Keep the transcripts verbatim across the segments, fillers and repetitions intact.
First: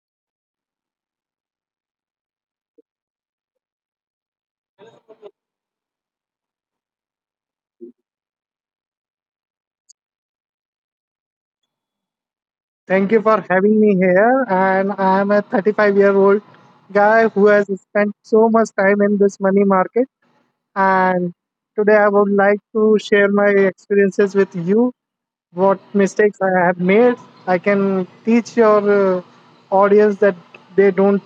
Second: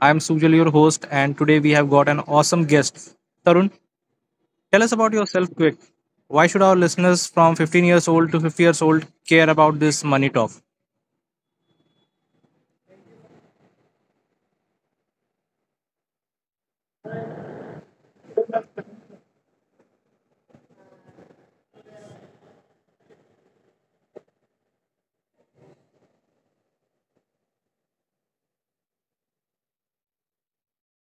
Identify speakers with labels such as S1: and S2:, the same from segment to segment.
S1: I'm Sujal, your host, and today we have got an awesome guest. Tarun, tell us about yourself quick. Why should our listeners from fifteen years old to fifty years old care about this money talk?
S2: Thank you for having me here. And I am a thirty-five year old guy who has spent so much time in this money market. And today I would like to share my experiences with you, what mistakes I have made. I can teach your uh, audience that they don't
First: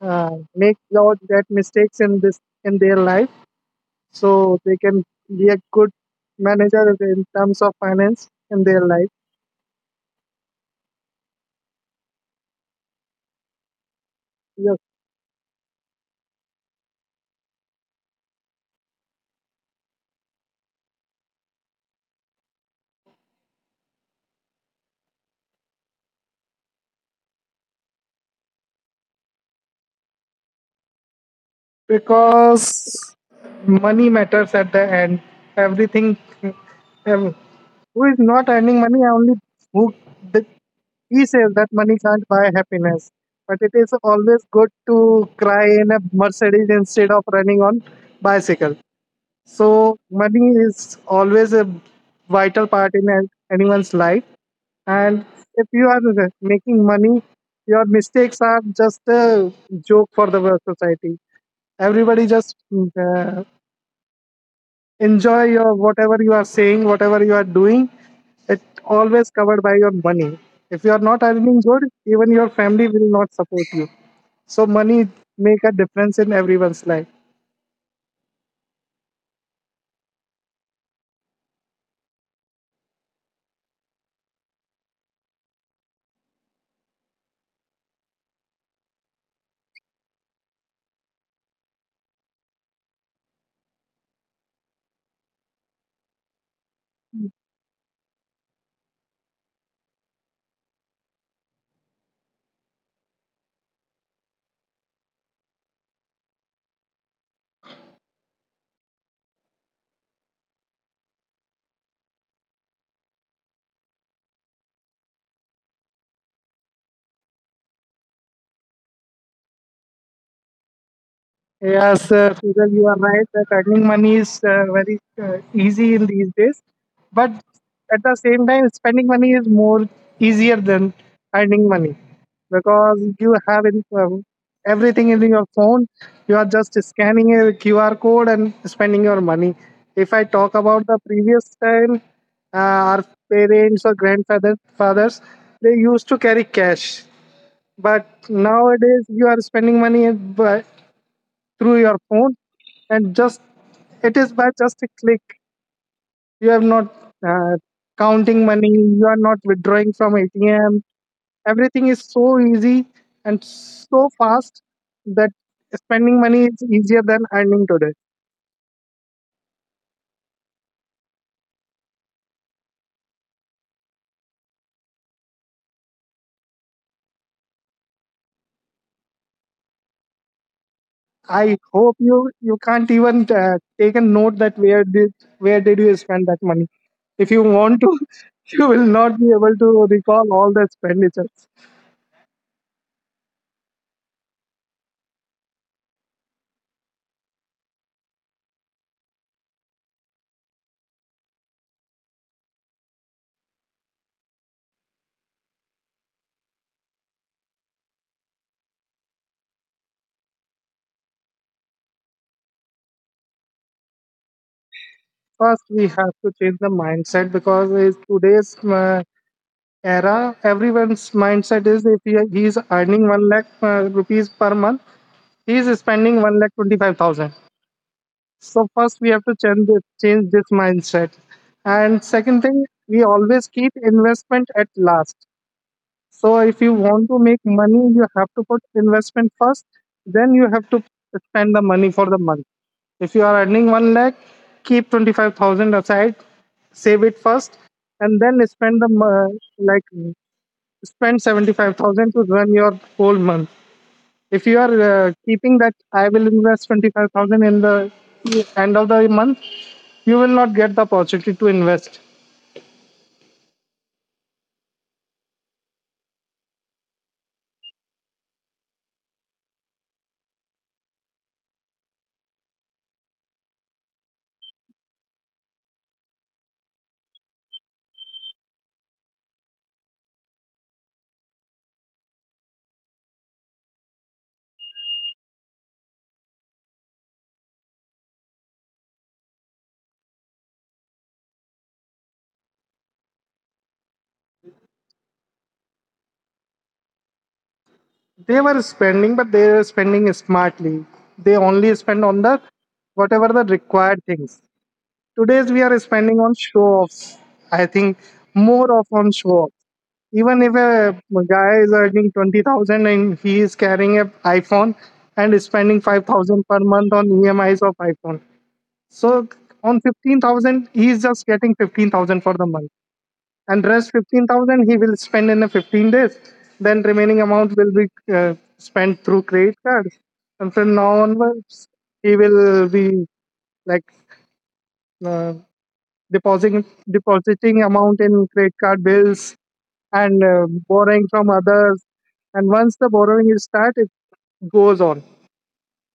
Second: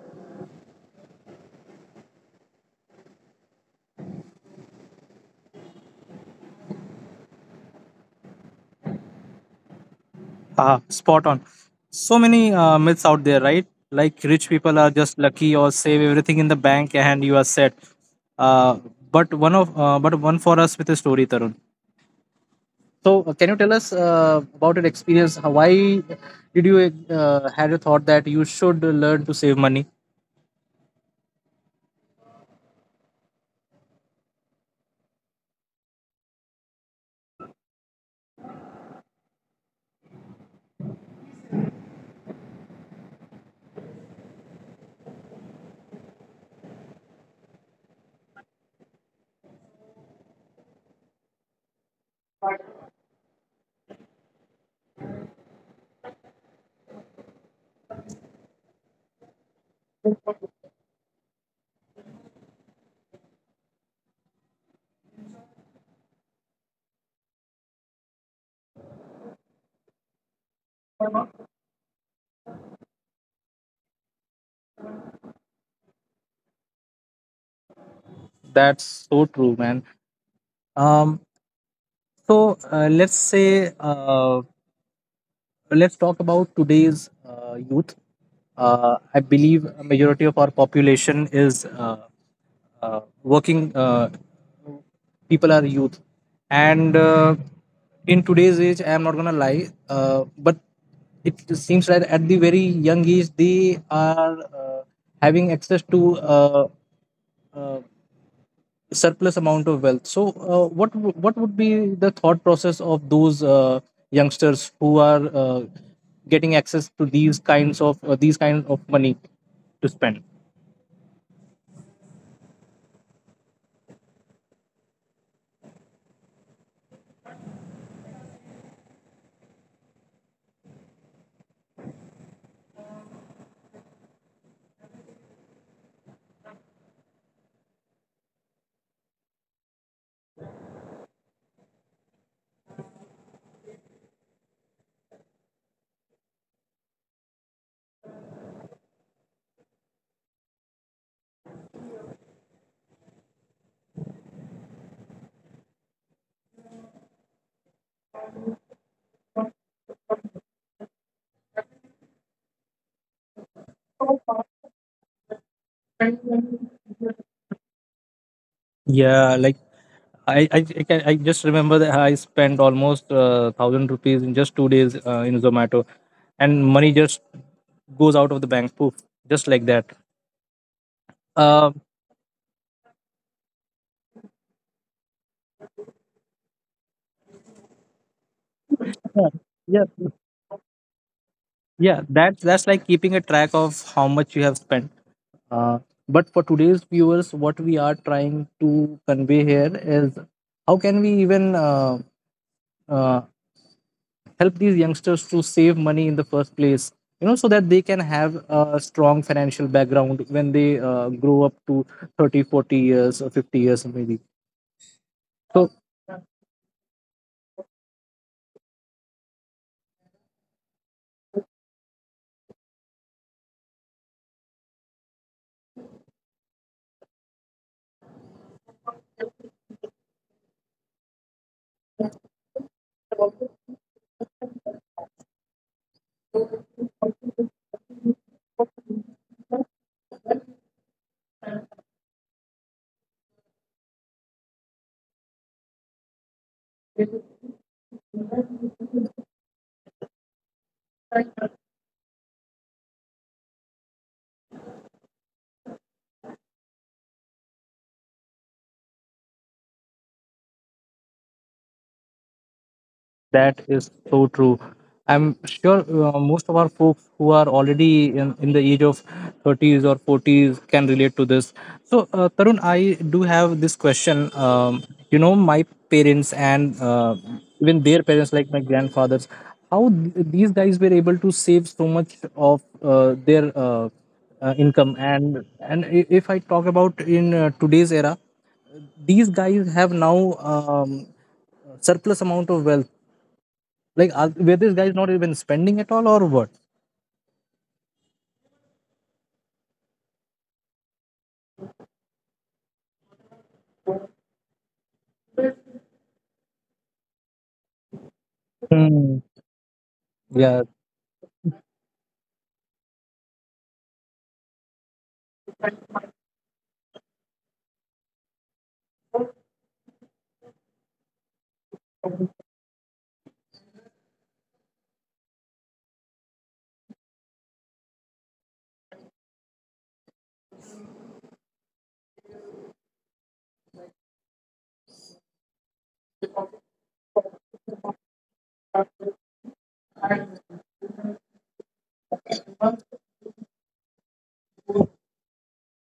S2: uh, make lot that mistakes in this in their life, so they can be a good manager in terms of finance in their life.
S1: Ah, spot on. So many uh, myths out there, right? Like rich
S2: Yes.
S1: people are just lucky, or save everything in the bank and you are set. Uh, but one of uh, but one for us with a story, Tarun. So, uh, can you tell us uh, about your experience? How- Why did you uh, had a thought that you should learn to save money?
S2: Because money matters at the end, everything, ev- who is not earning money, only who, the, he says that money can't buy happiness, but it is always good to cry in a Mercedes instead of running on bicycle. So money is always a vital part in an- anyone's life. And if you are making money, your mistakes are just a joke for the society. Everybody just uh, enjoy your whatever you are saying, whatever you are doing. It always covered by your money. If you are not earning good, even your family will not support you. So money make a difference in everyone's life.
S1: That's so true, man. Um, so uh, let's say uh, let's talk about today's uh, youth. Uh, I believe a majority of our population is uh, uh, working, uh, people are youth, and uh, in today's age I am not gonna lie, uh, but it seems that at the very young age they are uh, having access to uh, uh, surplus amount of wealth. So uh, what w- what would be the thought process of those uh, youngsters who are uh, getting access to these kinds of uh, these kinds of money to spend?
S2: Yes, uh, Sujal, you are right that earning money is uh, very uh, easy in these days, but at the same time, spending money is more easier than earning money because you have in, um, everything in your phone. You are just scanning a Q R code and spending your money. If I talk about the previous time, uh, our parents or grandfathers fathers, they used to carry cash, but nowadays you are spending money uh, through your phone, and just, it is by just a click. You have not uh, counting money, you are not withdrawing from A T M. Everything is so easy and so fast that spending money is easier than earning today.
S1: Yeah, like I I I, can, I just remember that I spent almost uh, thousand rupees in just two days uh, in Zomato, and money just goes out of the bank, poof, just like that.
S2: I
S1: Um,
S2: hope you you can't even uh, take a note that where did where did you spend that money. If you want to, you will not
S1: yeah,
S2: be able to
S1: yeah,
S2: recall all the expenditures.
S1: yeah. That's that's like keeping a track of how much you have spent. Uh, but for today's viewers, what we are trying to convey here is how can we even uh, uh, help these youngsters to save money in the first place, you know, so that they can have a strong financial background when they uh, grow up to thirty, forty years or fifty years maybe.
S2: First
S1: so
S2: we have to change the mindset, because is today's uh, era, everyone's mindset is, if he, he is earning 1 lakh uh, rupees per month, he is spending one lakh twenty-five thousand. So, first we have to change this, change this mindset. And second thing, we always keep investment at last. So, if you want to make money, you have to put investment first, then you have to spend the money for the month. If you are earning one lakh, keep twenty-five thousand aside, save it first, and then spend the mo- like spend seventy-five thousand to run your whole month. If you are uh, keeping that I will invest twenty-five thousand in the end of the month, you will not get the opportunity to invest.
S1: That is so true. I'm sure uh, most of our folks who are already in, in the age of thirties or forties can relate to this. So, uh, Tarun, I do have this question. Um, you know, my parents and uh, even their parents, like my grandfathers, how th- these guys were able to save so much of uh, their uh, uh, income. And and i- if I talk about in uh, today's era, these guys have now um, surplus amount of wealth. Like, are, were these guys not even spending at all or what?
S2: They were spending, but they were spending smartly. They only spend on the whatever the required things. Today's we are spending on show offs, I think, more of on
S1: Hmm.
S2: show offs. Even if
S1: Yeah,
S2: a guy is earning twenty thousand and he is carrying a iPhone and is spending five thousand per month on E M Is of iPhone. So on fifteen thousand, he is just getting fifteen thousand for the month. And rest fifteen thousand he will spend in a fifteen days. Then remaining amount will be uh, spent through credit cards. And from now onwards, he will be, like, uh, depositing depositing amount in credit card bills and uh, borrowing from others. And once the borrowing is started, it goes on,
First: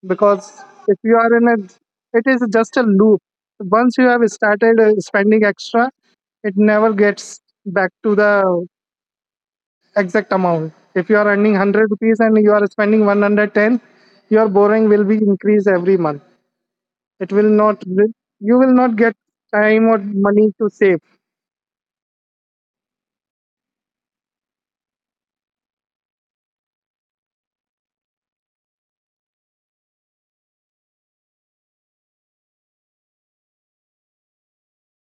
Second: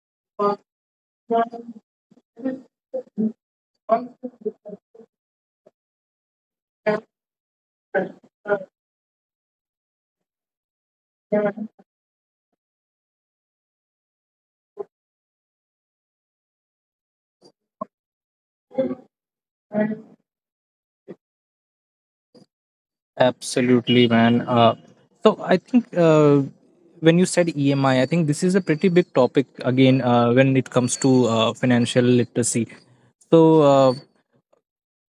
S2: because if you are in a, it is just a loop. Once you have started uh, spending extra, it never gets back to the exact amount. If you are earning one hundred rupees and you are spending one hundred ten, your borrowing will be increased every month. It will not, you will not get time or money to save.
S1: absolutely, man. Uh, So I think uh, when you said E M I, I I think this is a pretty big topic again uh, when it comes to uh, financial literacy. So uh,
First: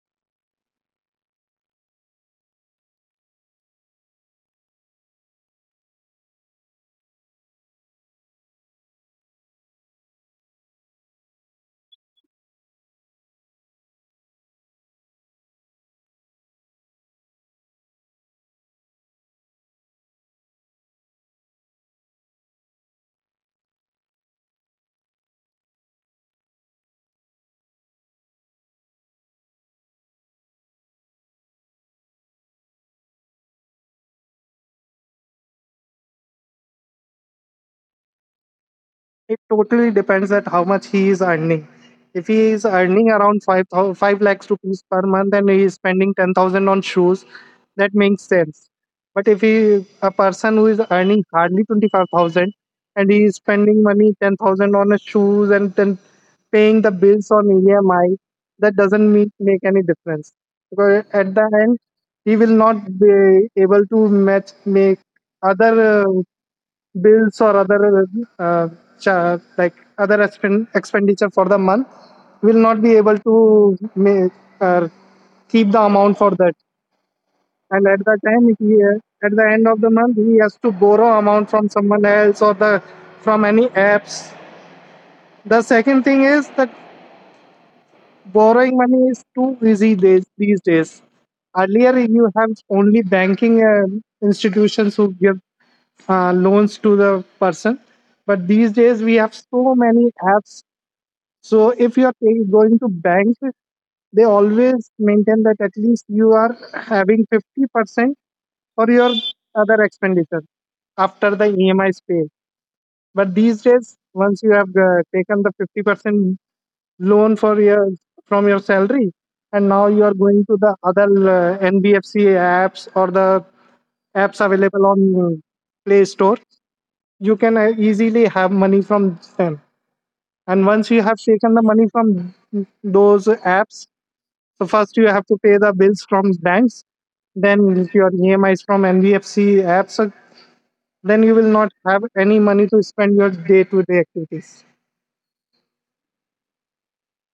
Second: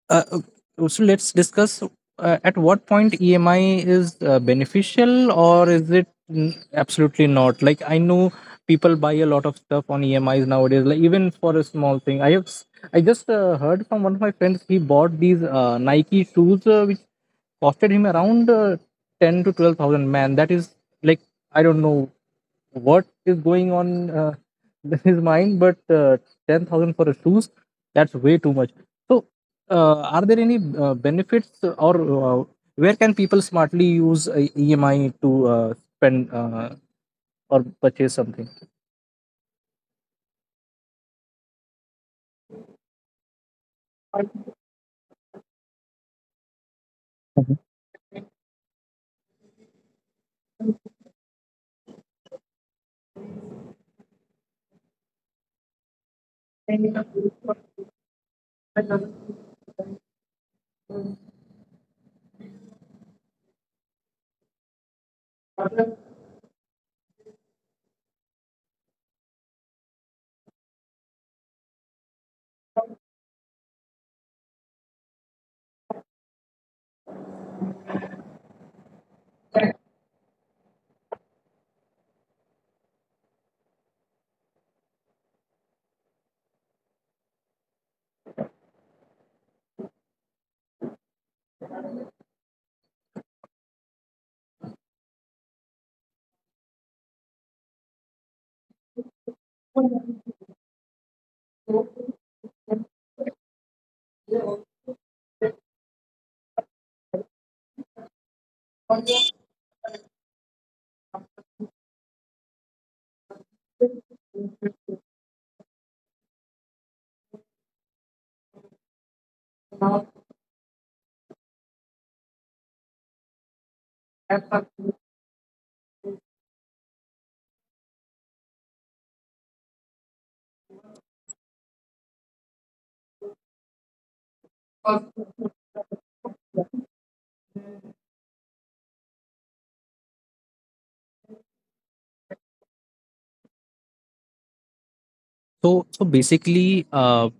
S1: Uh, uh, so let's discuss uh, at what point E M I is uh, beneficial, or is it n- absolutely not? Like, I know people buy a lot of stuff on E M Is nowadays. Like even for a small thing, I have s- I just uh, heard from one of my friends he bought these uh, Nike shoes uh, which costed him around uh, ten to twelve thousand. Man, that is like, I don't know what is going on uh, in his mind, but uh, ten thousand for a shoes, that's way too much. So, uh, are there any uh, benefits, or uh, where can people smartly use uh, E M I to uh, spend uh, or purchase something?
S2: It totally depends at how much he is earning. If he is earning around 5, thou- five lakhs rupees per month and he is spending ten thousand on shoes,
S1: Mhm.
S2: that makes sense. But if he, a person who is earning hardly twenty-five thousand and he is spending money ten thousand on his shoes and then paying the bills on E M I, that doesn't make, make any difference. Because at the end, he will not be able to match make other uh, bills, or other uh, cha- like other expend- expenditure for the month, will not be able to ma- uh, keep the amount for that, and at the time he, uh, at the end of the month he has to borrow amount from someone else or the from any apps. The second thing is that borrowing money is too easy days, these days. Earlier you have only banking uh, institutions who give uh, loans to the person. But these days we have so many apps. So if you are paying, going to banks, they always maintain that at least you are having fifty percent for your other expenditure after the E M I is paid. But these days, once you have uh, taken the fifty percent loan for your from your salary, and now you are going to the other uh, N B F C apps or the apps available on uh, Play Store, you can uh, easily have money from them. And once you have taken the money from those apps, so first you have to pay the bills from banks, then your E M Is from N B F C apps, so then you will not have any money to spend your day-to-day activities.
S1: So, so basically, uh,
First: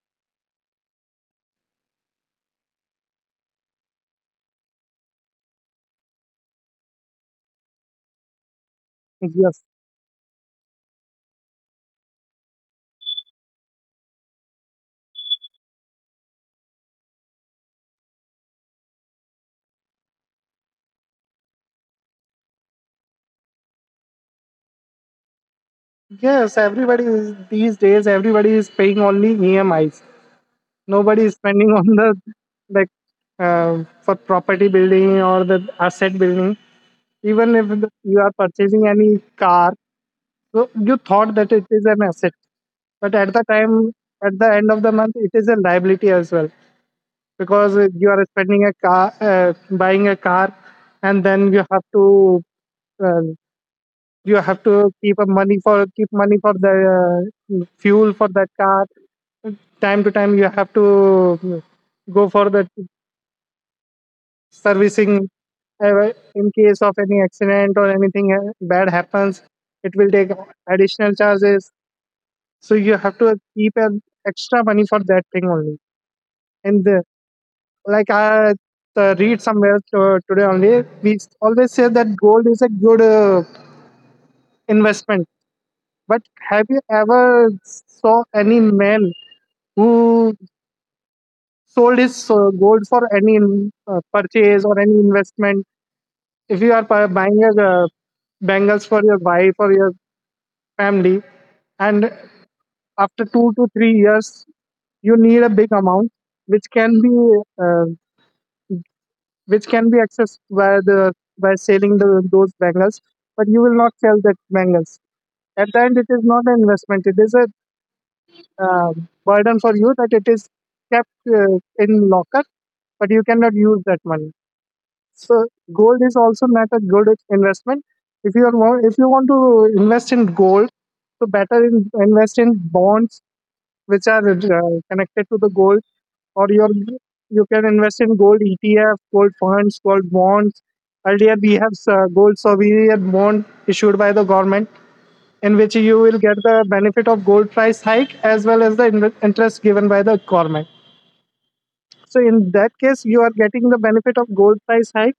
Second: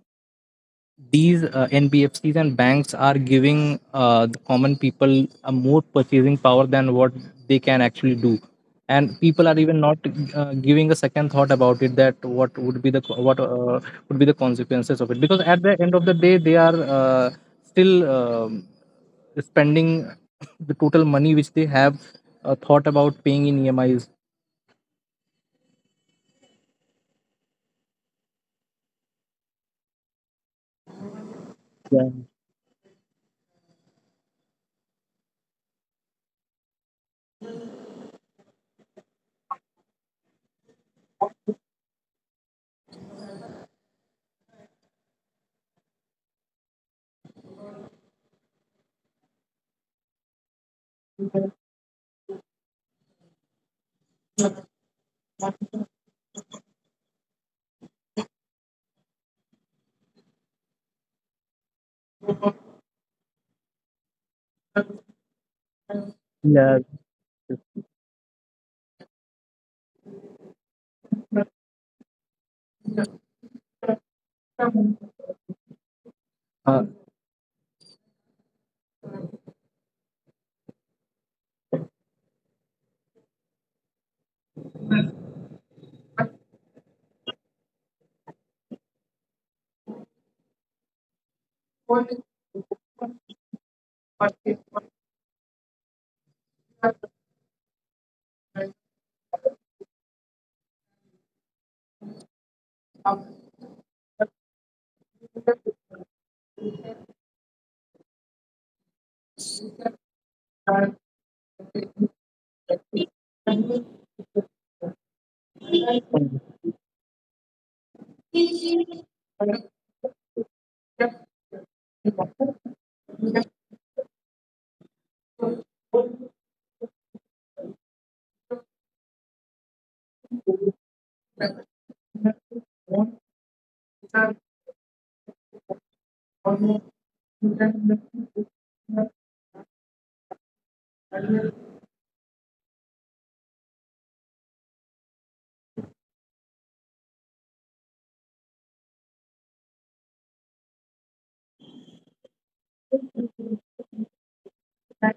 S1: these uh, N B F Cs and banks are giving uh, the common people a more purchasing power than what they can actually do, and people are
S2: Yes,
S1: even not uh, giving a second thought about it, that what would be the co- what uh, would be the consequences of it, because at the end of the day they are uh, still um, spending the total money which they have uh, thought about paying in E M Is.
S2: yes. Everybody is, these days, everybody is paying only E M Is. Nobody is spending on the, like, uh, for property building or the asset building. Even if the- you are purchasing any car, so you thought that it is an asset, but at the time, at the end of the month, it is a liability as well, because uh, you are spending a car, uh, buying a car, and then you have to uh, you have to keep a money for keep money for the uh, fuel for that car. Time to time, you have to go for the servicing, uh, in
S1: Yeah.
S2: case of any accident or anything uh, bad happens. It will take additional charges, so you have to keep an extra money for that thing only, and
S1: Yeah.
S2: the, like I uh, read somewhere to, today only. We always say that gold is a good uh, investment, but have you ever saw any man who sold his uh, gold for any uh, purchase or any investment? If you are pu- buying a uh, bangles for your wife or your family, and after two to three years you need a big amount which can be, uh, which can be accessed by the by selling the, those bangles. But you will not sell that bangles. At the end it is not an investment, it is a uh, burden for you, that it is kept uh, in locker, but you cannot use that money. So gold is also not a good investment. If you are wa- if you want to invest in gold, so better, in, invest in bonds which are uh, connected to the gold. Or your you can invest in gold E T F, gold funds, gold bonds. Earlier, we have uh, gold sovereign bond issued by the government, in which you will get the benefit of gold price hike as well as the in- interest given by the government. So in that case, you are getting the benefit of gold price hike,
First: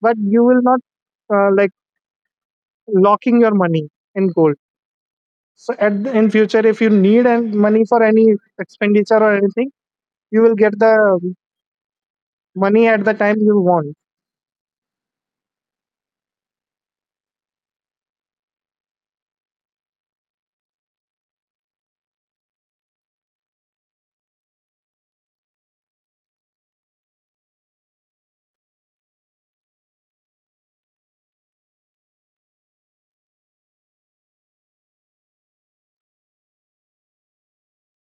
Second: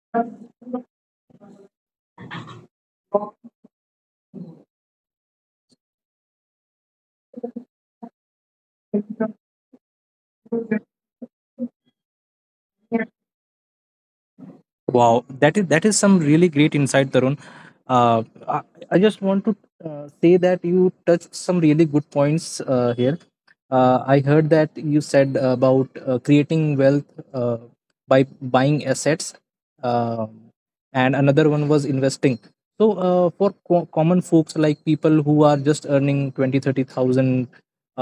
S2: but you will not uh, like locking your money in gold. So at the, in future, if you need an- money for any expenditure or anything, you will get the money at the time you want.
S1: Wow, that is that is some really great insight, Tarun. Uh, I, I just want to uh, say that you touched some really good points uh, here. Uh, I heard that you said about uh, creating wealth uh, by buying assets, uh, and another one was investing. So, uh, for co- common folks, like people who are just earning twenty, thirty thousand,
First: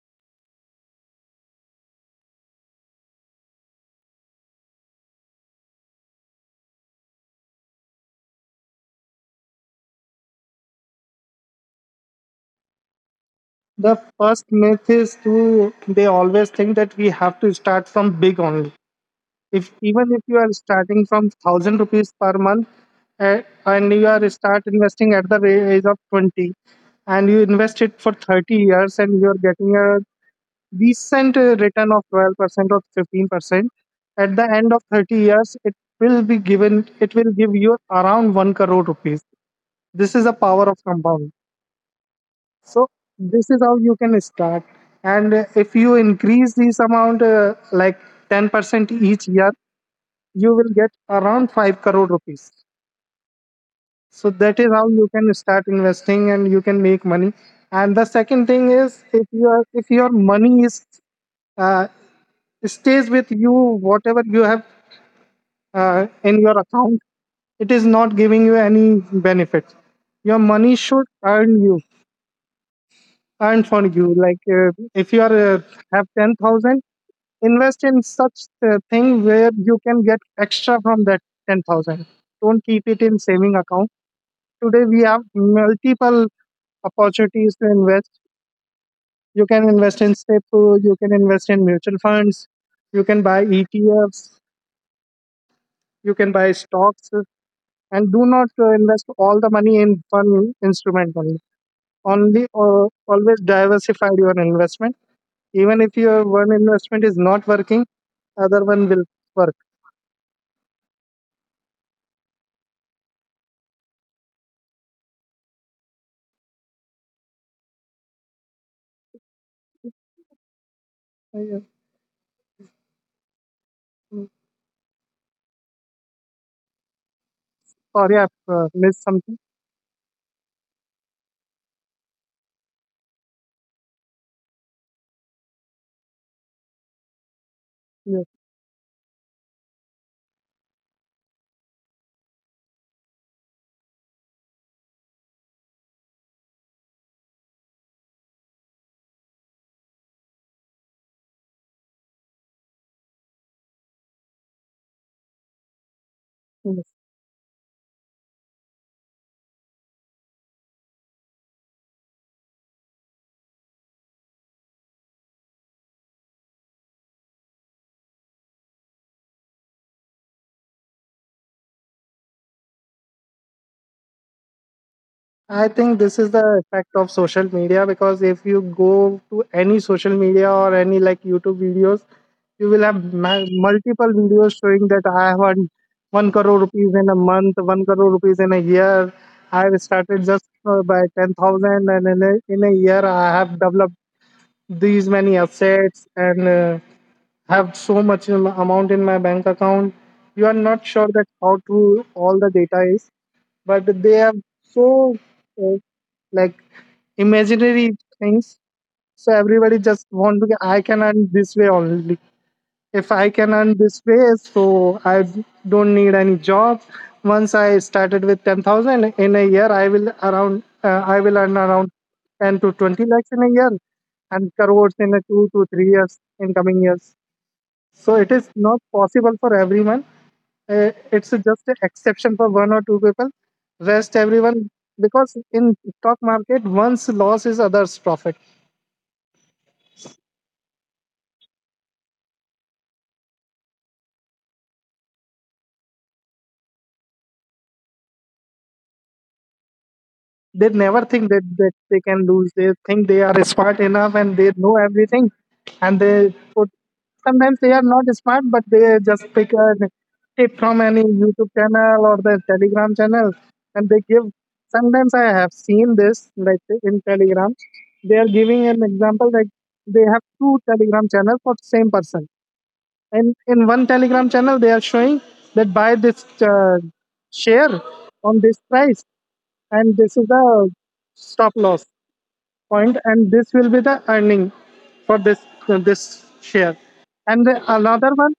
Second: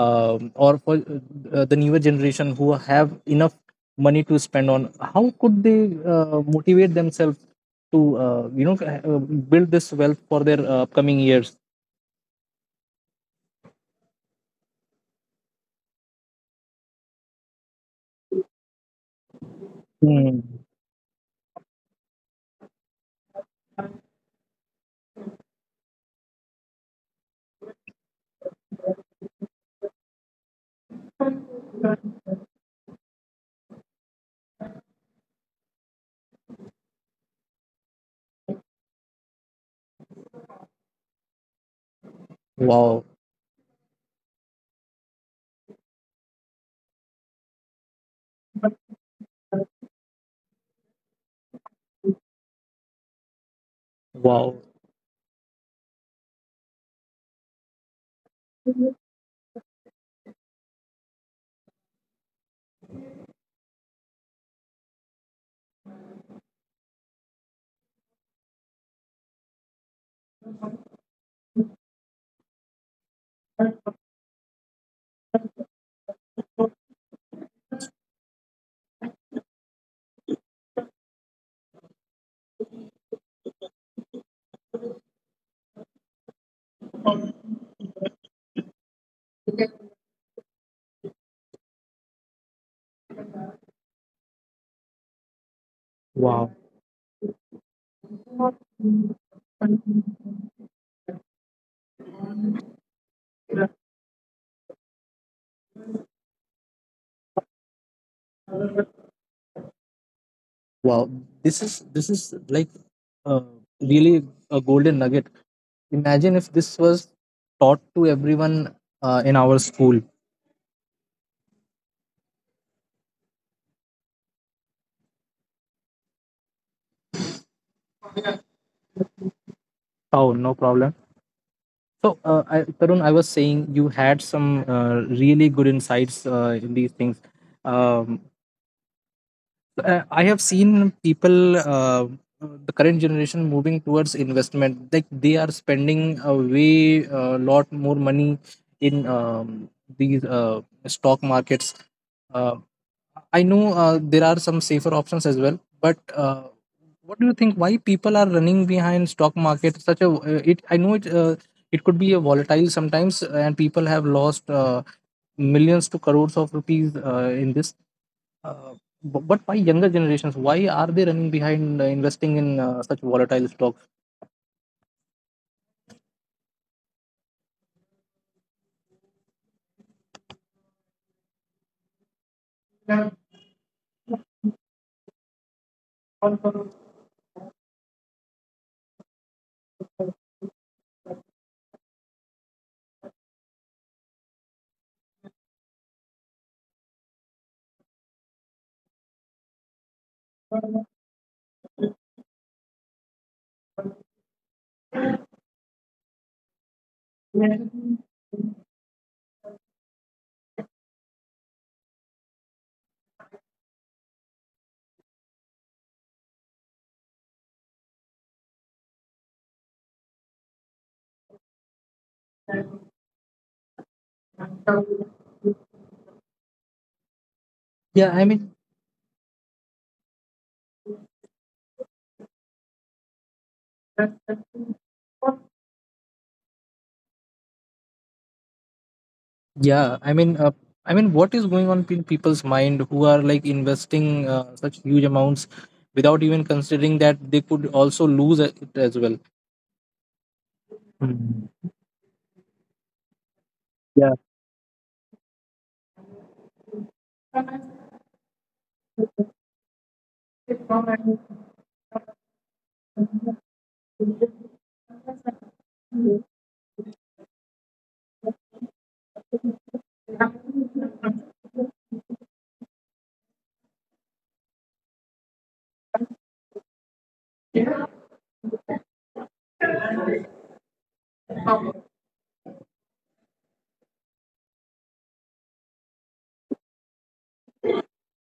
S1: um, or for uh, the newer generation who have enough money to spend on, how could they uh, motivate themselves to, uh, you know uh, build this wealth for their uh, upcoming years?
S2: The first myth is, to they always think that we have to start from big only. If even if you
S1: Hmm.
S2: are starting from thousand rupees per month, eh, and you are start investing at the ra- age of twenty and you invest it for thirty years and you are getting a decent eh, return of twelve percent or fifteen percent, at the end of thirty years it, will be given it will give you around one crore rupees. This is the power of compounding. So
S1: Wow.
S2: this is how you can start. And uh, if you increase this amount, uh, like ten percent each year, you will get around five crore rupees. So
S1: Wow.
S2: that is how you can start investing and you can make money. And the second thing is, if your if your money is uh, stays with you, whatever you have uh, in your account, it is not giving you any benefit. Your money should earn you, earn for you. Like uh, if you are uh, have ten thousand, invest in such uh, thing where you can get extra from that ten thousand. Don't keep it in saving account. Today we have multiple opportunities to invest. You can invest in S E P O, you can invest in mutual funds, you can buy etfs, you can buy
S1: Wow.
S2: stocks. And do not uh, invest all the money in one instrument only only uh, Always diversify your investment. Even if your one investment is not working, other one will work.
S1: Wow, this is this is like uh, really a golden nugget. Imagine if this was taught to everyone uh, in our school.
S2: Yeah. Sorry, I've uh, missed something.
S1: Oh, no problem. So uh, I, Tarun, I was saying you had some uh, really good insights uh, in these things.
S2: Yes,
S1: um, uh, I have seen people, uh, the current generation, moving towards investment. Like they are spending a way uh, lot more money in um, these uh, stock markets. Uh, I know uh, there are some safer options as well, but uh,
S2: yes.
S1: what do you think? Why people are running behind stock market? Such a uh, it. I know it. Uh, it could be a volatile sometimes, and people have lost uh, millions to crores of rupees uh, in this. Uh, bu- but why younger generations? Why are they running behind uh, investing in uh, such volatile stocks?
S2: I think this is the effect of social media, because if you go to any social media or any like YouTube videos, you will have ma- multiple videos showing that I have earned one crore rupees in a month, one crore rupees in a year. I have started just uh, by ten thousand, and in a, in a year I have developed these many assets, and uh, have so much am- amount in my bank account. You are not sure that how true all the data is, but they have so, uh, like, imaginary things. So everybody just want to get, I can earn this way only. If I can earn this way, so I don't need any job. Once I started with ten thousand in a year, I will around uh, I will earn around ten to twenty lakhs in a year and crores in a two to three years in coming years. So
S1: Yeah,
S2: it
S1: I
S2: is
S1: mean,
S2: not possible for everyone, uh, it's just an exception for one or two people, rest everyone, because in stock market one's loss is others profit.
S1: yeah, I mean, uh, I mean, what is going on in people's mind, who are like investing uh, such huge amounts without even considering that they could also lose it as well?
S2: They never think that,
S1: Hmm.
S2: that they can lose. They think they are smart enough and they know everything, and they put. Sometimes they are not smart, but they just pick a tip from any youtube channel or the telegram channel, and they give. Sometimes I have seen this like in telegram, they are giving an example like they have two telegram channels for same person. And in one Telegram channel, they are showing that buy this uh, share on this price, and this is the stop loss point, and this will be the earning for this uh, this share. And the, another one,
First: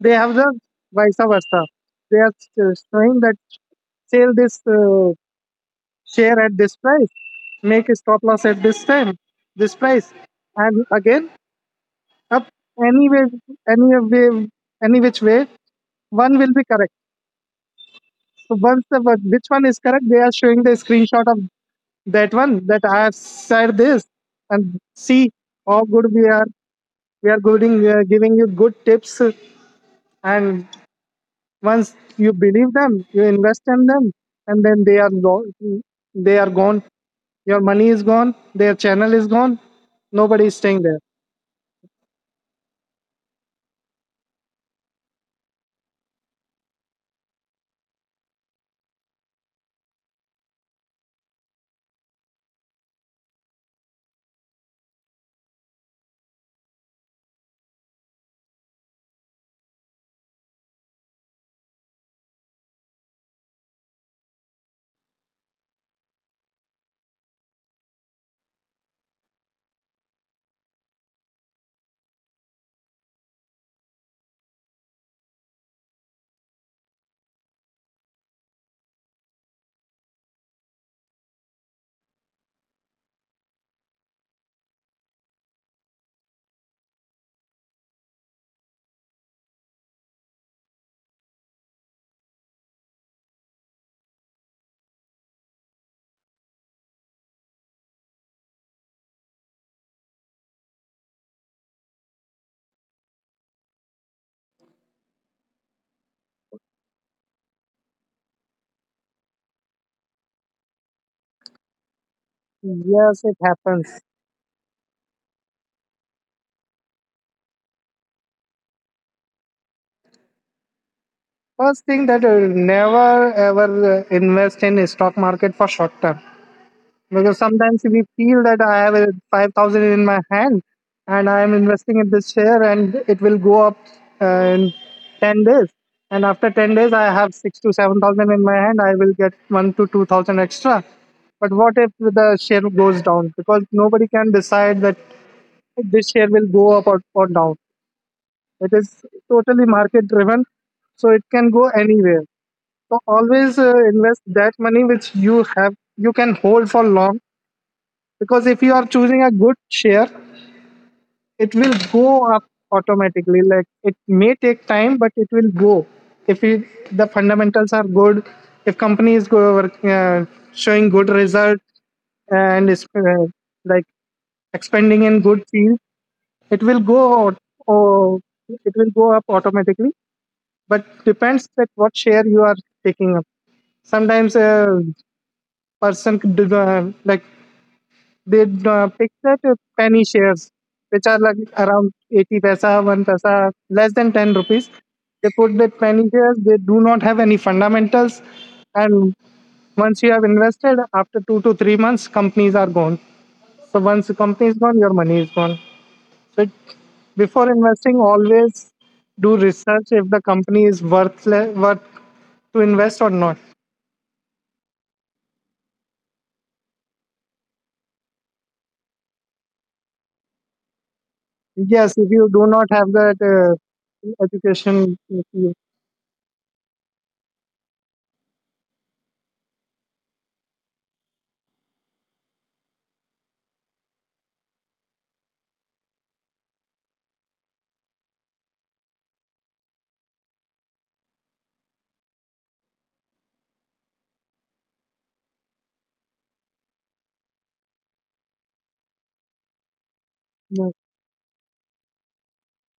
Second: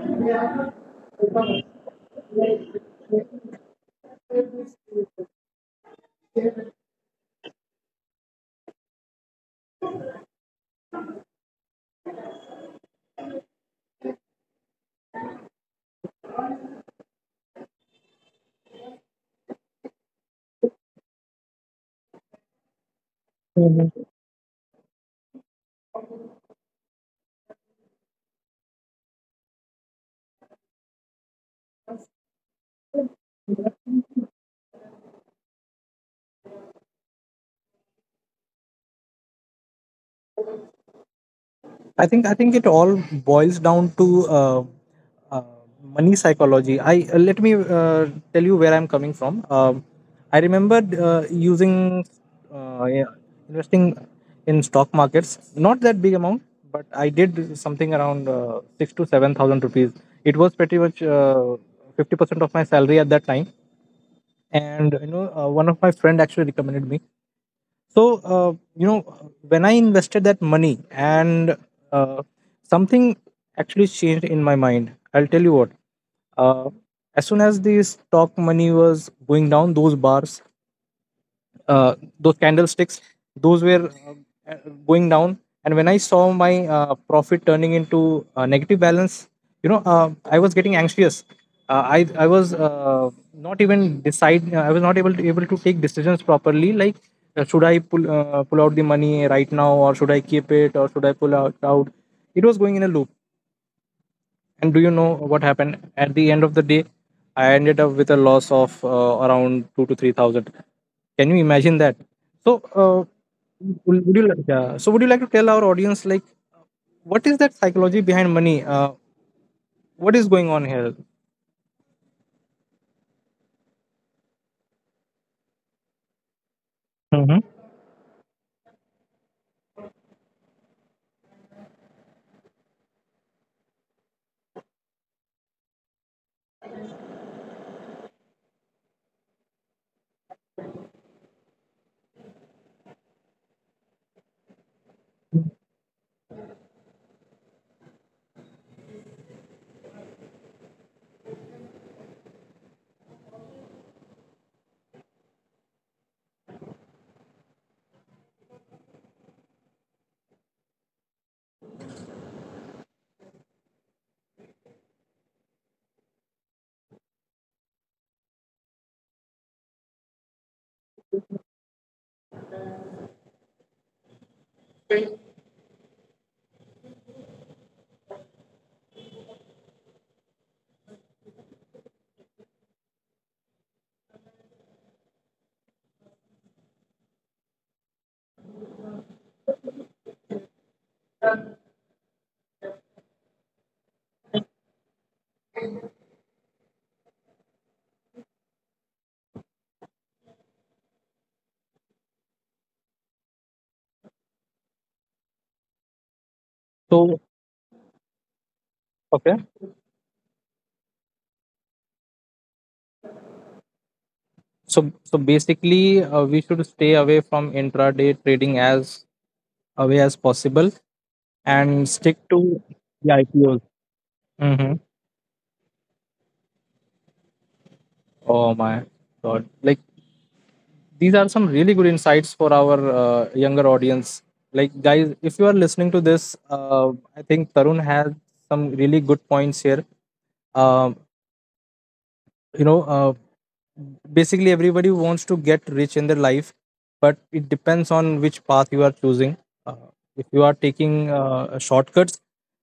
S2: they have the vice versa. They are uh, showing that sell this uh, share at this price, make a stop loss at this time, this price, and again up. Anyway, any way, any which way, one will be correct. So once the one- which one is correct, they are showing the screenshot of that one that I have said this, and see how good we are. We are giving uh, giving you good tips, and once you believe them, you invest in them, and then they are gone. They are gone. Your money is gone. Their channel is gone. Nobody is staying there.
S1: I think I think it all boils down to uh, uh, money psychology. I uh, Let me uh, tell you where I'm coming from. Um, I remember uh, using uh, yeah, investing in stock markets, not that big amount, but I did something around uh, six to seven thousand rupees. It was pretty much uh, fifty percent of my salary at that time, and you know, uh, one of my friend actually recommended me. So, uh, you know, when I invested that money and uh, something actually changed in my mind, I'll tell you what. Uh, as soon as the stock money was going down, those bars, uh, those candlesticks, those were uh, going down, and when I saw my uh, profit turning into a negative balance, you know, uh, I was getting anxious. Uh, I I was uh, not even decide uh, I was not able to able to take decisions properly, like uh, should I pull uh, pull out the money right now, or should I keep it, or should I pull out out? It was going in a loop. And do you know what happened? At the end of the day, I ended up with a loss of uh, around two to three thousand. Can you imagine that? So, uh,
S2: Yes, it happens.
S1: would would you like, yeah. So would you like to tell our audience like what is that psychology behind money? Uh, what is going on here?
S2: First thing that I never ever uh, invest in stock market for short term,
S1: Hmm.
S2: because sometimes we feel that I have uh, five thousand in my hand, and I am investing in this share and it will go up uh, in ten days. And after ten days, I have six to seven thousand in my hand. I will get one to two thousand extra. But what if the share goes down? Because nobody can decide that this share will go up or, or down. It is totally market driven, so it can go anywhere. So always uh, invest that money which you have you can hold for long, because if you are choosing a good share, it will go up automatically. Like it may take time, but it will go. If you, the fundamentals are good, if company is go, uh, showing good result, and is uh, like expanding in good field, it will go out, or it will go up automatically. But depends that what share you are taking up. Sometimes uh, person did not like, they uh, picked up penny shares which are like around eighty paisa, one paisa, less than ten rupees. They put the penny shares, they do not have any fundamentals, and once you have invested after two to three months, companies are gone. So once the company is gone, your money is gone. So, it-
S1: So
S2: before investing always do
S1: okay,
S2: research if the company is worth worth to invest or not.
S1: so so basically, uh, we should stay away from intraday trading as away as possible and
S2: Yes, if
S1: stick
S2: you do
S1: to
S2: not have
S1: the
S2: that
S1: I P Os.
S2: uh,
S1: Hmm.
S2: education, if you,
S1: Oh my god! Like these are some really good insights for our uh, younger audience. Like guys, if you are listening to this, uh, I think Tarun has some really good points here. um, you know, uh, basically, everybody wants to get rich in their life, but it depends on which path you are choosing. uh, if you are
S2: no.
S1: taking uh, shortcuts,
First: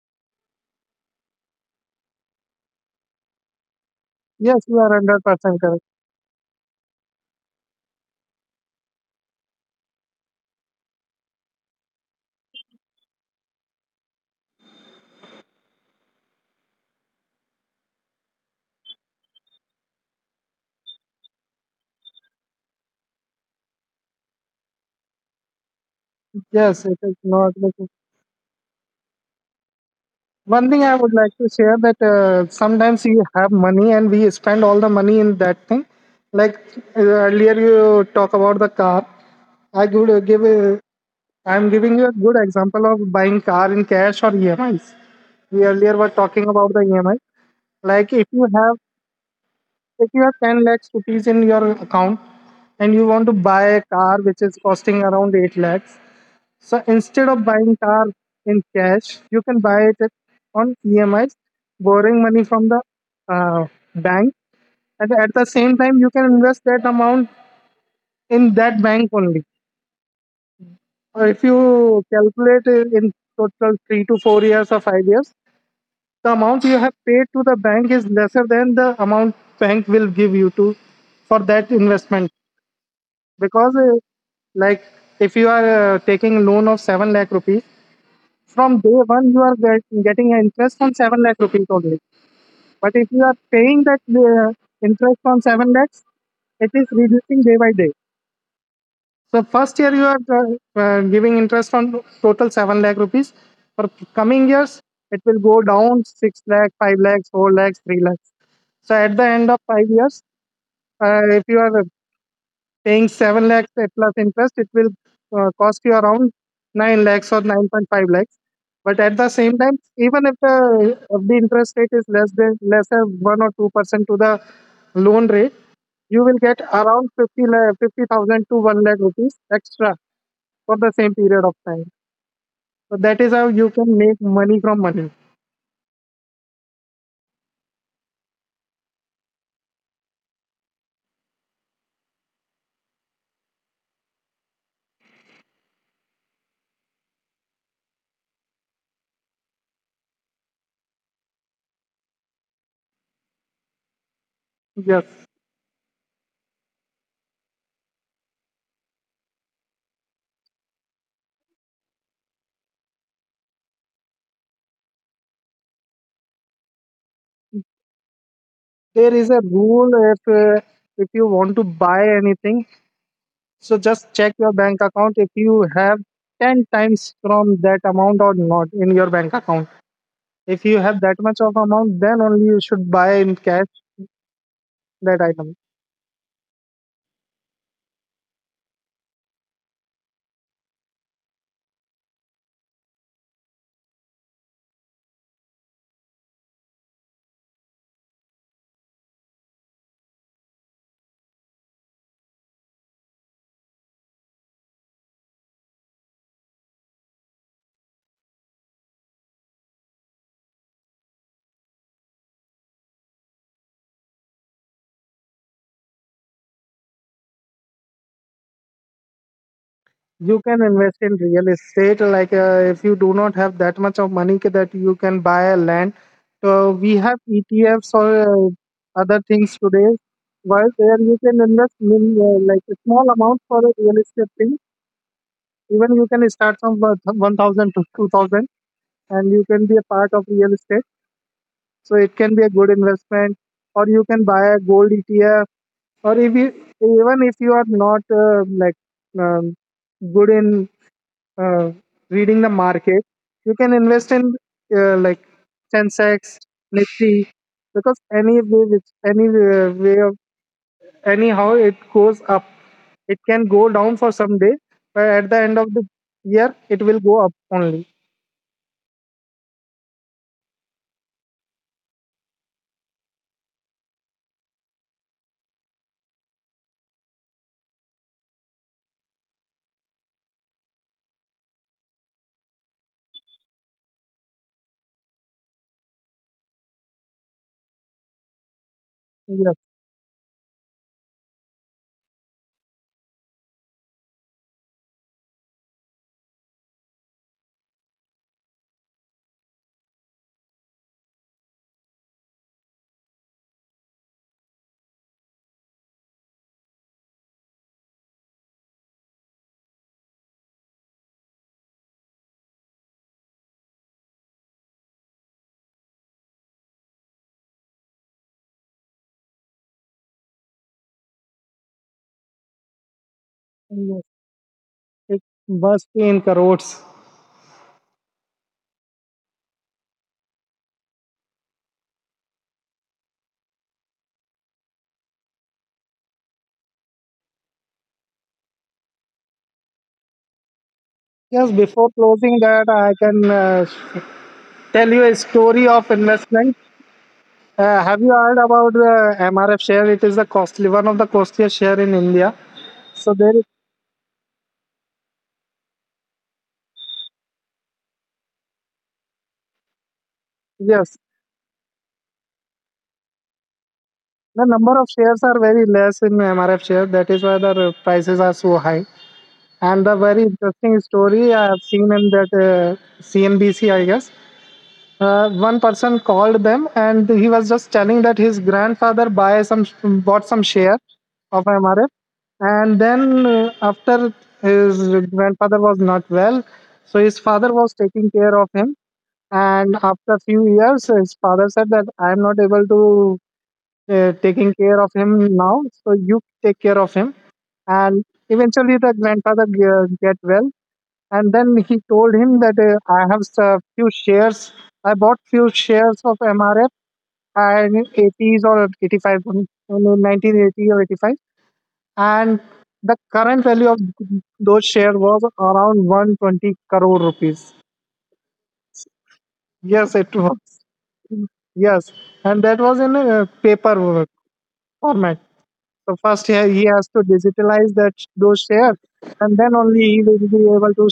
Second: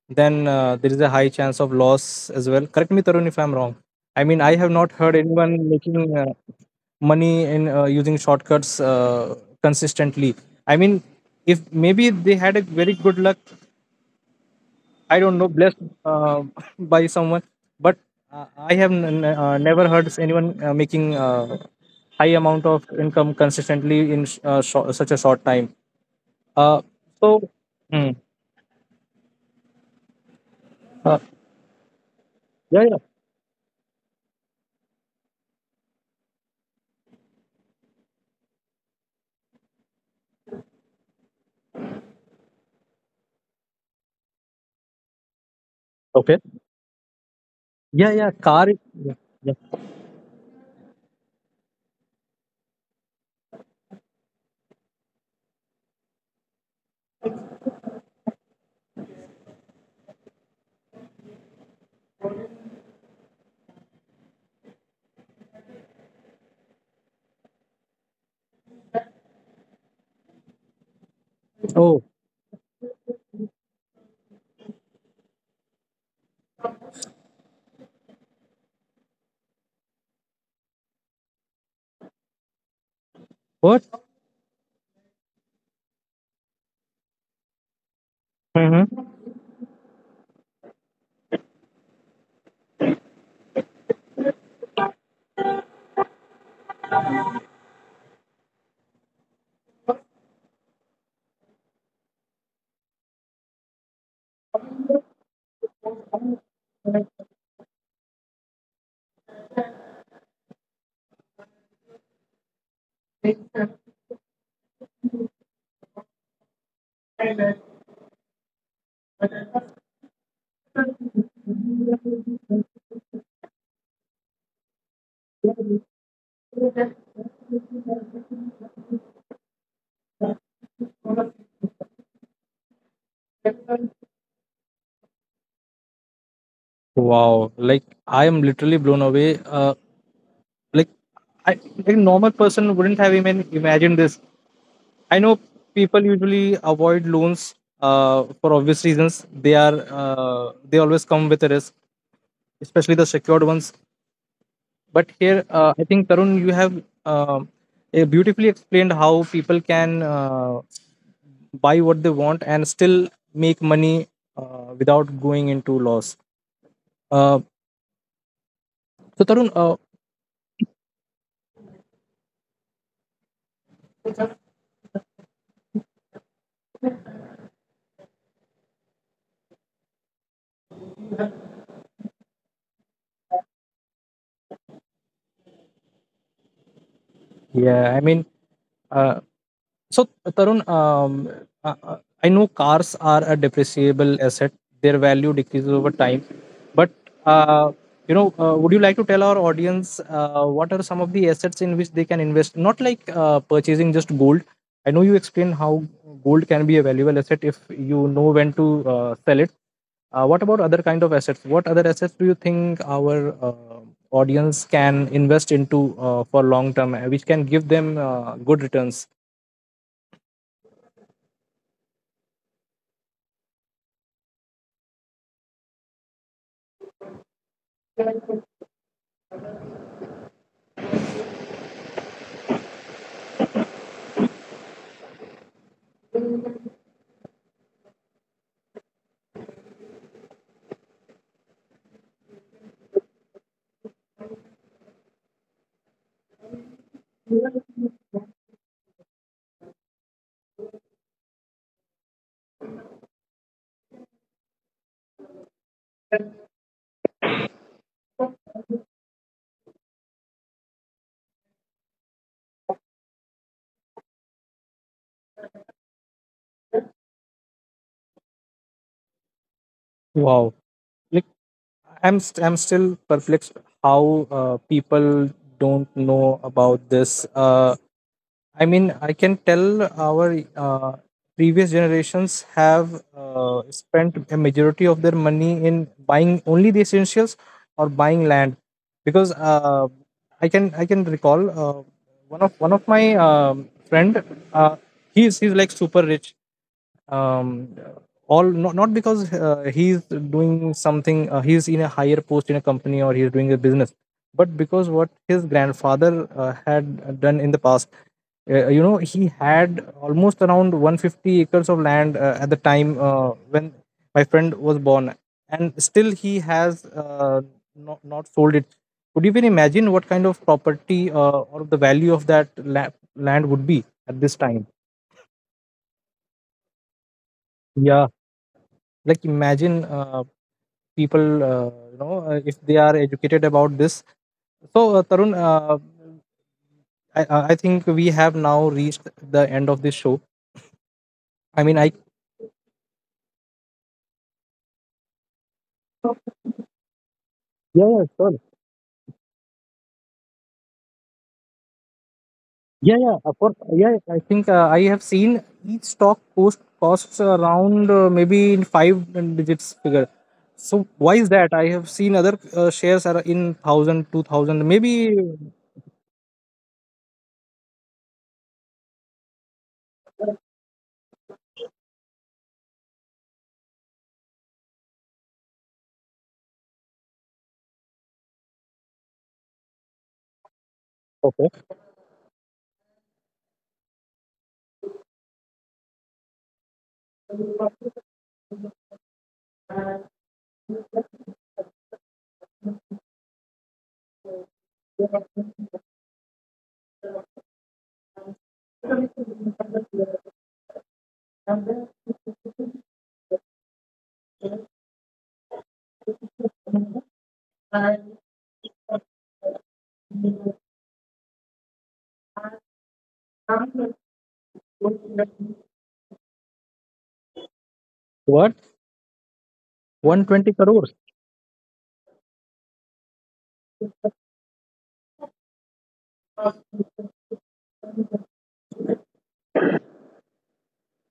S1: then uh, there is a high chance of loss as well. Correct me, Tarun, if I'm wrong. I mean, I
S2: Yes,
S1: have
S2: you are
S1: not heard
S2: hundred
S1: anyone
S2: percent correct.
S1: making uh, money in uh, using shortcuts uh, consistently. I mean, if maybe they had a very good luck, I don't know, blessed uh, by someone, but uh, I have n- n- uh, never heard anyone uh, making uh, high amount of income consistently in sh- uh, shor- such a short time. Uh,
S2: Yes, it is
S1: so,
S2: not. like-
S1: mm,
S2: One thing I would
S1: uh,
S2: like to share, that uh,
S1: yeah, yeah,
S2: sometimes you have money and we spend all the money in that thing. Like uh, earlier, you talk about the car. I would give. A, I'm giving you a good example of buying car in cash or E M Is. We earlier were
S1: okay,
S2: talking about the E M I.
S1: yeah,
S2: Like
S1: yeah,
S2: if you
S1: car. is-
S2: have
S1: Yeah, yeah.
S2: if you have ten lakhs rupees in your account, and you want to buy a car which is costing around eight lakhs. So instead of buying car in cash, you can buy it on emis, borrowing money from the uh, bank, and at the same time you can invest that amount in that bank only. Or if
S1: Oh,
S2: you calculate it in total three to four years or five years, the amount you have paid to the bank is lesser than the amount bank will give you to for that investment.
S1: what?
S2: Because, uh, like, if you are uh, taking loan of seven lakh rupees, from
S1: Hmm.
S2: day one you are get, getting an interest on seven lakh rupees only. But if you are paying that uh, interest on seven lakhs, it is reducing day by day. So first year you are uh, uh, giving interest on total seven lakh rupees. For coming years it will go down six lakh, five lakhs, four lakhs, three lakhs. So at the end of five years, uh, if you are paying seven lakhs eh, plus interest, it will uh, cost you around nine lakhs or nine point five lakhs. But at the same time, even if the F D interest rate is less than lesser one or two percent to the loan rate, you will get around fifty lakh, fifty thousand to one lakh rupees extra for the same period of time. So that is how you can make money from money.
S1: Wow, like I am literally blown away. Uh, Like I, like, a normal person wouldn't have even imagined this. I know people usually avoid loans uh, for obvious reasons. They are uh, they always come with a risk, especially the secured ones. But here,
S2: Yes.
S1: uh, I think Tarun, you have uh, eh, beautifully explained how people can uh, buy what they want and still make money uh, without going into loss. Uh, so
S2: There
S1: Tarun,
S2: is a
S1: uh,
S2: rule, if, uh, if you want to buy anything, so just check your bank account if you have ten times from that amount or not in your bank account. If you have that much of amount, then only you should buy in cash that item.
S1: yeah, I mean, uh, So, Tarun, um, uh, uh, I know cars are a depreciable asset. Their value decreases over time. But, uh, you know, uh, would you like to tell our audience uh, what are some of the assets in which they can invest? Not like uh, purchasing just gold. I know you explained how gold can be a valuable asset if you know when to uh, sell it. Uh, what about other kind of assets? What other assets do you think our uh, audience can invest into uh, for long term, uh, which can give them uh, good returns?
S2: You can invest in real estate. Like uh, if you do not have that much of money ca- that you can buy a land, so we have E T Fs or uh, other things today. While there you can invest in, uh, like, a small amount for a real estate thing. Even you can start from uh, one thousand to two thousand and you can be a part of real estate. So it can be a good investment, or you can buy a gold E T F, or if you, even if you are not, uh, like, um, good in uh, reading the market, you can invest in, uh, like, Sensex, Nifty, because any way which any uh, way of anyhow it goes up. It can go down for some day, but at the end of the year it will go up only.
S1: Wow. Like i'm st- I'm still perplexed how uh, people don't know about this. uh, I mean, I can tell our uh, previous generations have uh, spent a majority of their money in buying only the essentials, or buying land, because
S2: Yes,
S1: uh, i can I can recall uh, one of one of my um, friend, uh, he's he's like super rich, um all not, not because uh, he's doing something uh, he's in a higher post in a company, or he's doing a business, but because what his grandfather uh, had done in the past. Uh, you know, he had almost around one hundred fifty acres of land uh, at the time uh, when my friend was born, and still he has uh, not, not sold it. Could you even imagine what kind of property uh, or the value of that la- land would be at
S2: yes.
S1: this time?
S2: It must be in crores.
S1: Yeah, like, imagine uh, people, uh, you know, uh, if they are educated about this. So uh, Tarun, uh, I, I I think we have now reached the end of this show. I
S2: Yes,
S1: mean, I—
S2: before closing that, I can uh, tell you a story of investment.
S1: Yeah, yeah,
S2: Uh, have
S1: sure.
S2: you heard about the M R F share? It is the costly one of the costliest share in India.
S1: Yeah, yeah,
S2: So
S1: of course.
S2: there, is-
S1: Yeah, yeah. I think uh, I have seen each stock cost costs around uh, maybe in five digits figure. So why
S2: yes,
S1: is that? I have seen other uh, shares are in thousand, two thousand,
S2: the
S1: maybe.
S2: number of shares are very less in M R F share. That is why the r- prices are so high. And the very interesting story I have seen in that uh, C N B C, I guess. Uh, one person called them, and he was just telling that his grandfather buy some bought some share
S1: Okay.
S2: of M R F. And then uh, after, his grandfather was not well, so his father was taking care of him. And after a few years his father said that I am not able to uh, taking care of him now, so you take care of him. And eventually the grandfather ge- get well, and then he told him that uh, I have a few shares, i bought few shares of mrf, and in eighties or eighty-five, in nineteen eighty or eighty-five. And the current value of those shares was around one hundred twenty crore rupees.
S1: What?
S2: Yes,
S1: one hundred
S2: it
S1: twenty
S2: was.
S1: crores.
S2: Yes, and that was in a uh, paper format. So first he he has to digitalize that those shares, and then only he will be able to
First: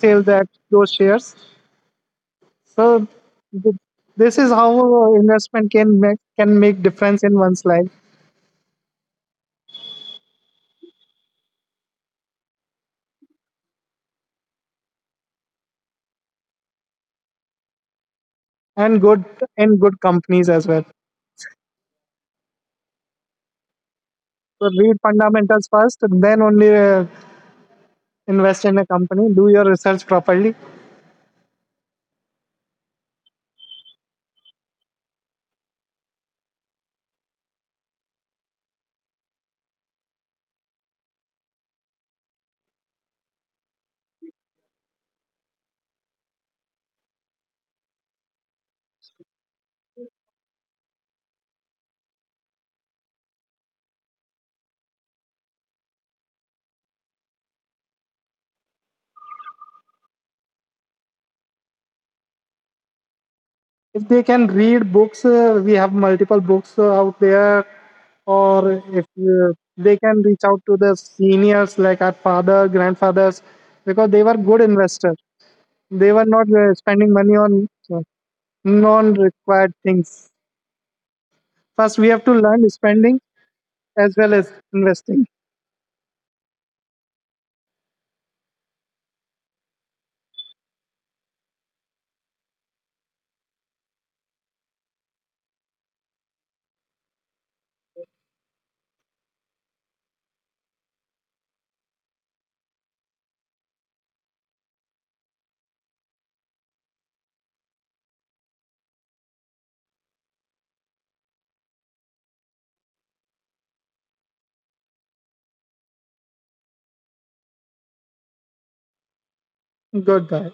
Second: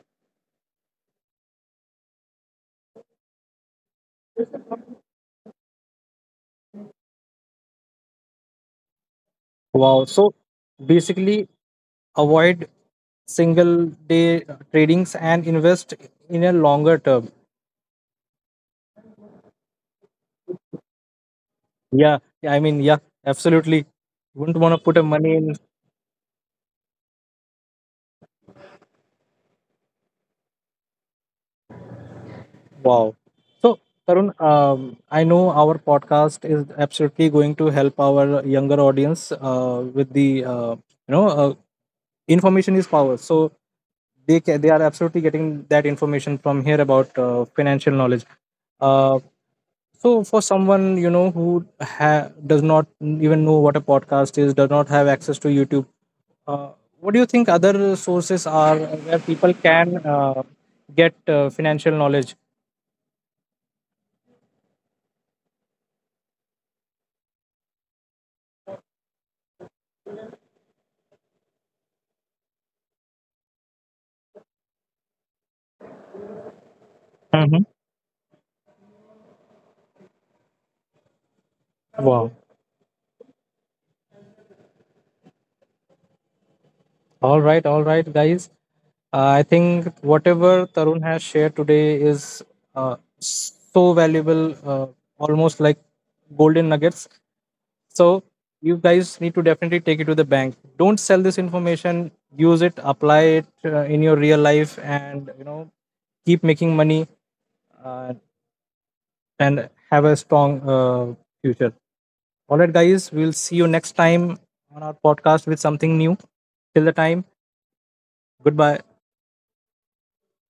S2: sell that those shares. So, th- this is how uh, investment can make can make difference in one's life.
S1: Wow! So basically, avoid single day tradings and invest in a longer term.
S2: And good in good companies as well.
S1: Yeah, I mean, yeah, absolutely. Wouldn't
S2: So
S1: want to put
S2: read
S1: a money in.
S2: fundamentals first, and then only uh, invest in a company, do your research properly.
S1: Wow. So, Tarun, um, I know our podcast is absolutely going to help our younger audience uh, with the, uh, you know, uh, information is power. So, they, ca- they are absolutely getting that information from here about uh, financial knowledge. Uh, So for someone, you know, who ha- does not even know what a podcast is, does not have access to YouTube, uh, what do you think other sources are where people can uh, get uh, financial knowledge?
S2: If they can read books, uh, we have multiple books uh, out there. Or if uh, they can reach out to the seniors like our father grandfathers, because they were good investors. They were not uh, spending money
S1: Hmm.
S2: on uh, non required things. First we have to
S1: Wow.
S2: learn spending as well as investing.
S1: All right, all right, guys. Uh, I think whatever Tarun has shared today is uh, so valuable, uh, almost like golden nuggets. So you guys need to definitely take it to the bank. Don't sell this information. Use it, apply it uh, in your real life, and you know, keep making money uh, and have a strong uh, future. All right, guys. We'll see you next time on our podcast with something new. Till the time, goodbye.
S2: Goodbye.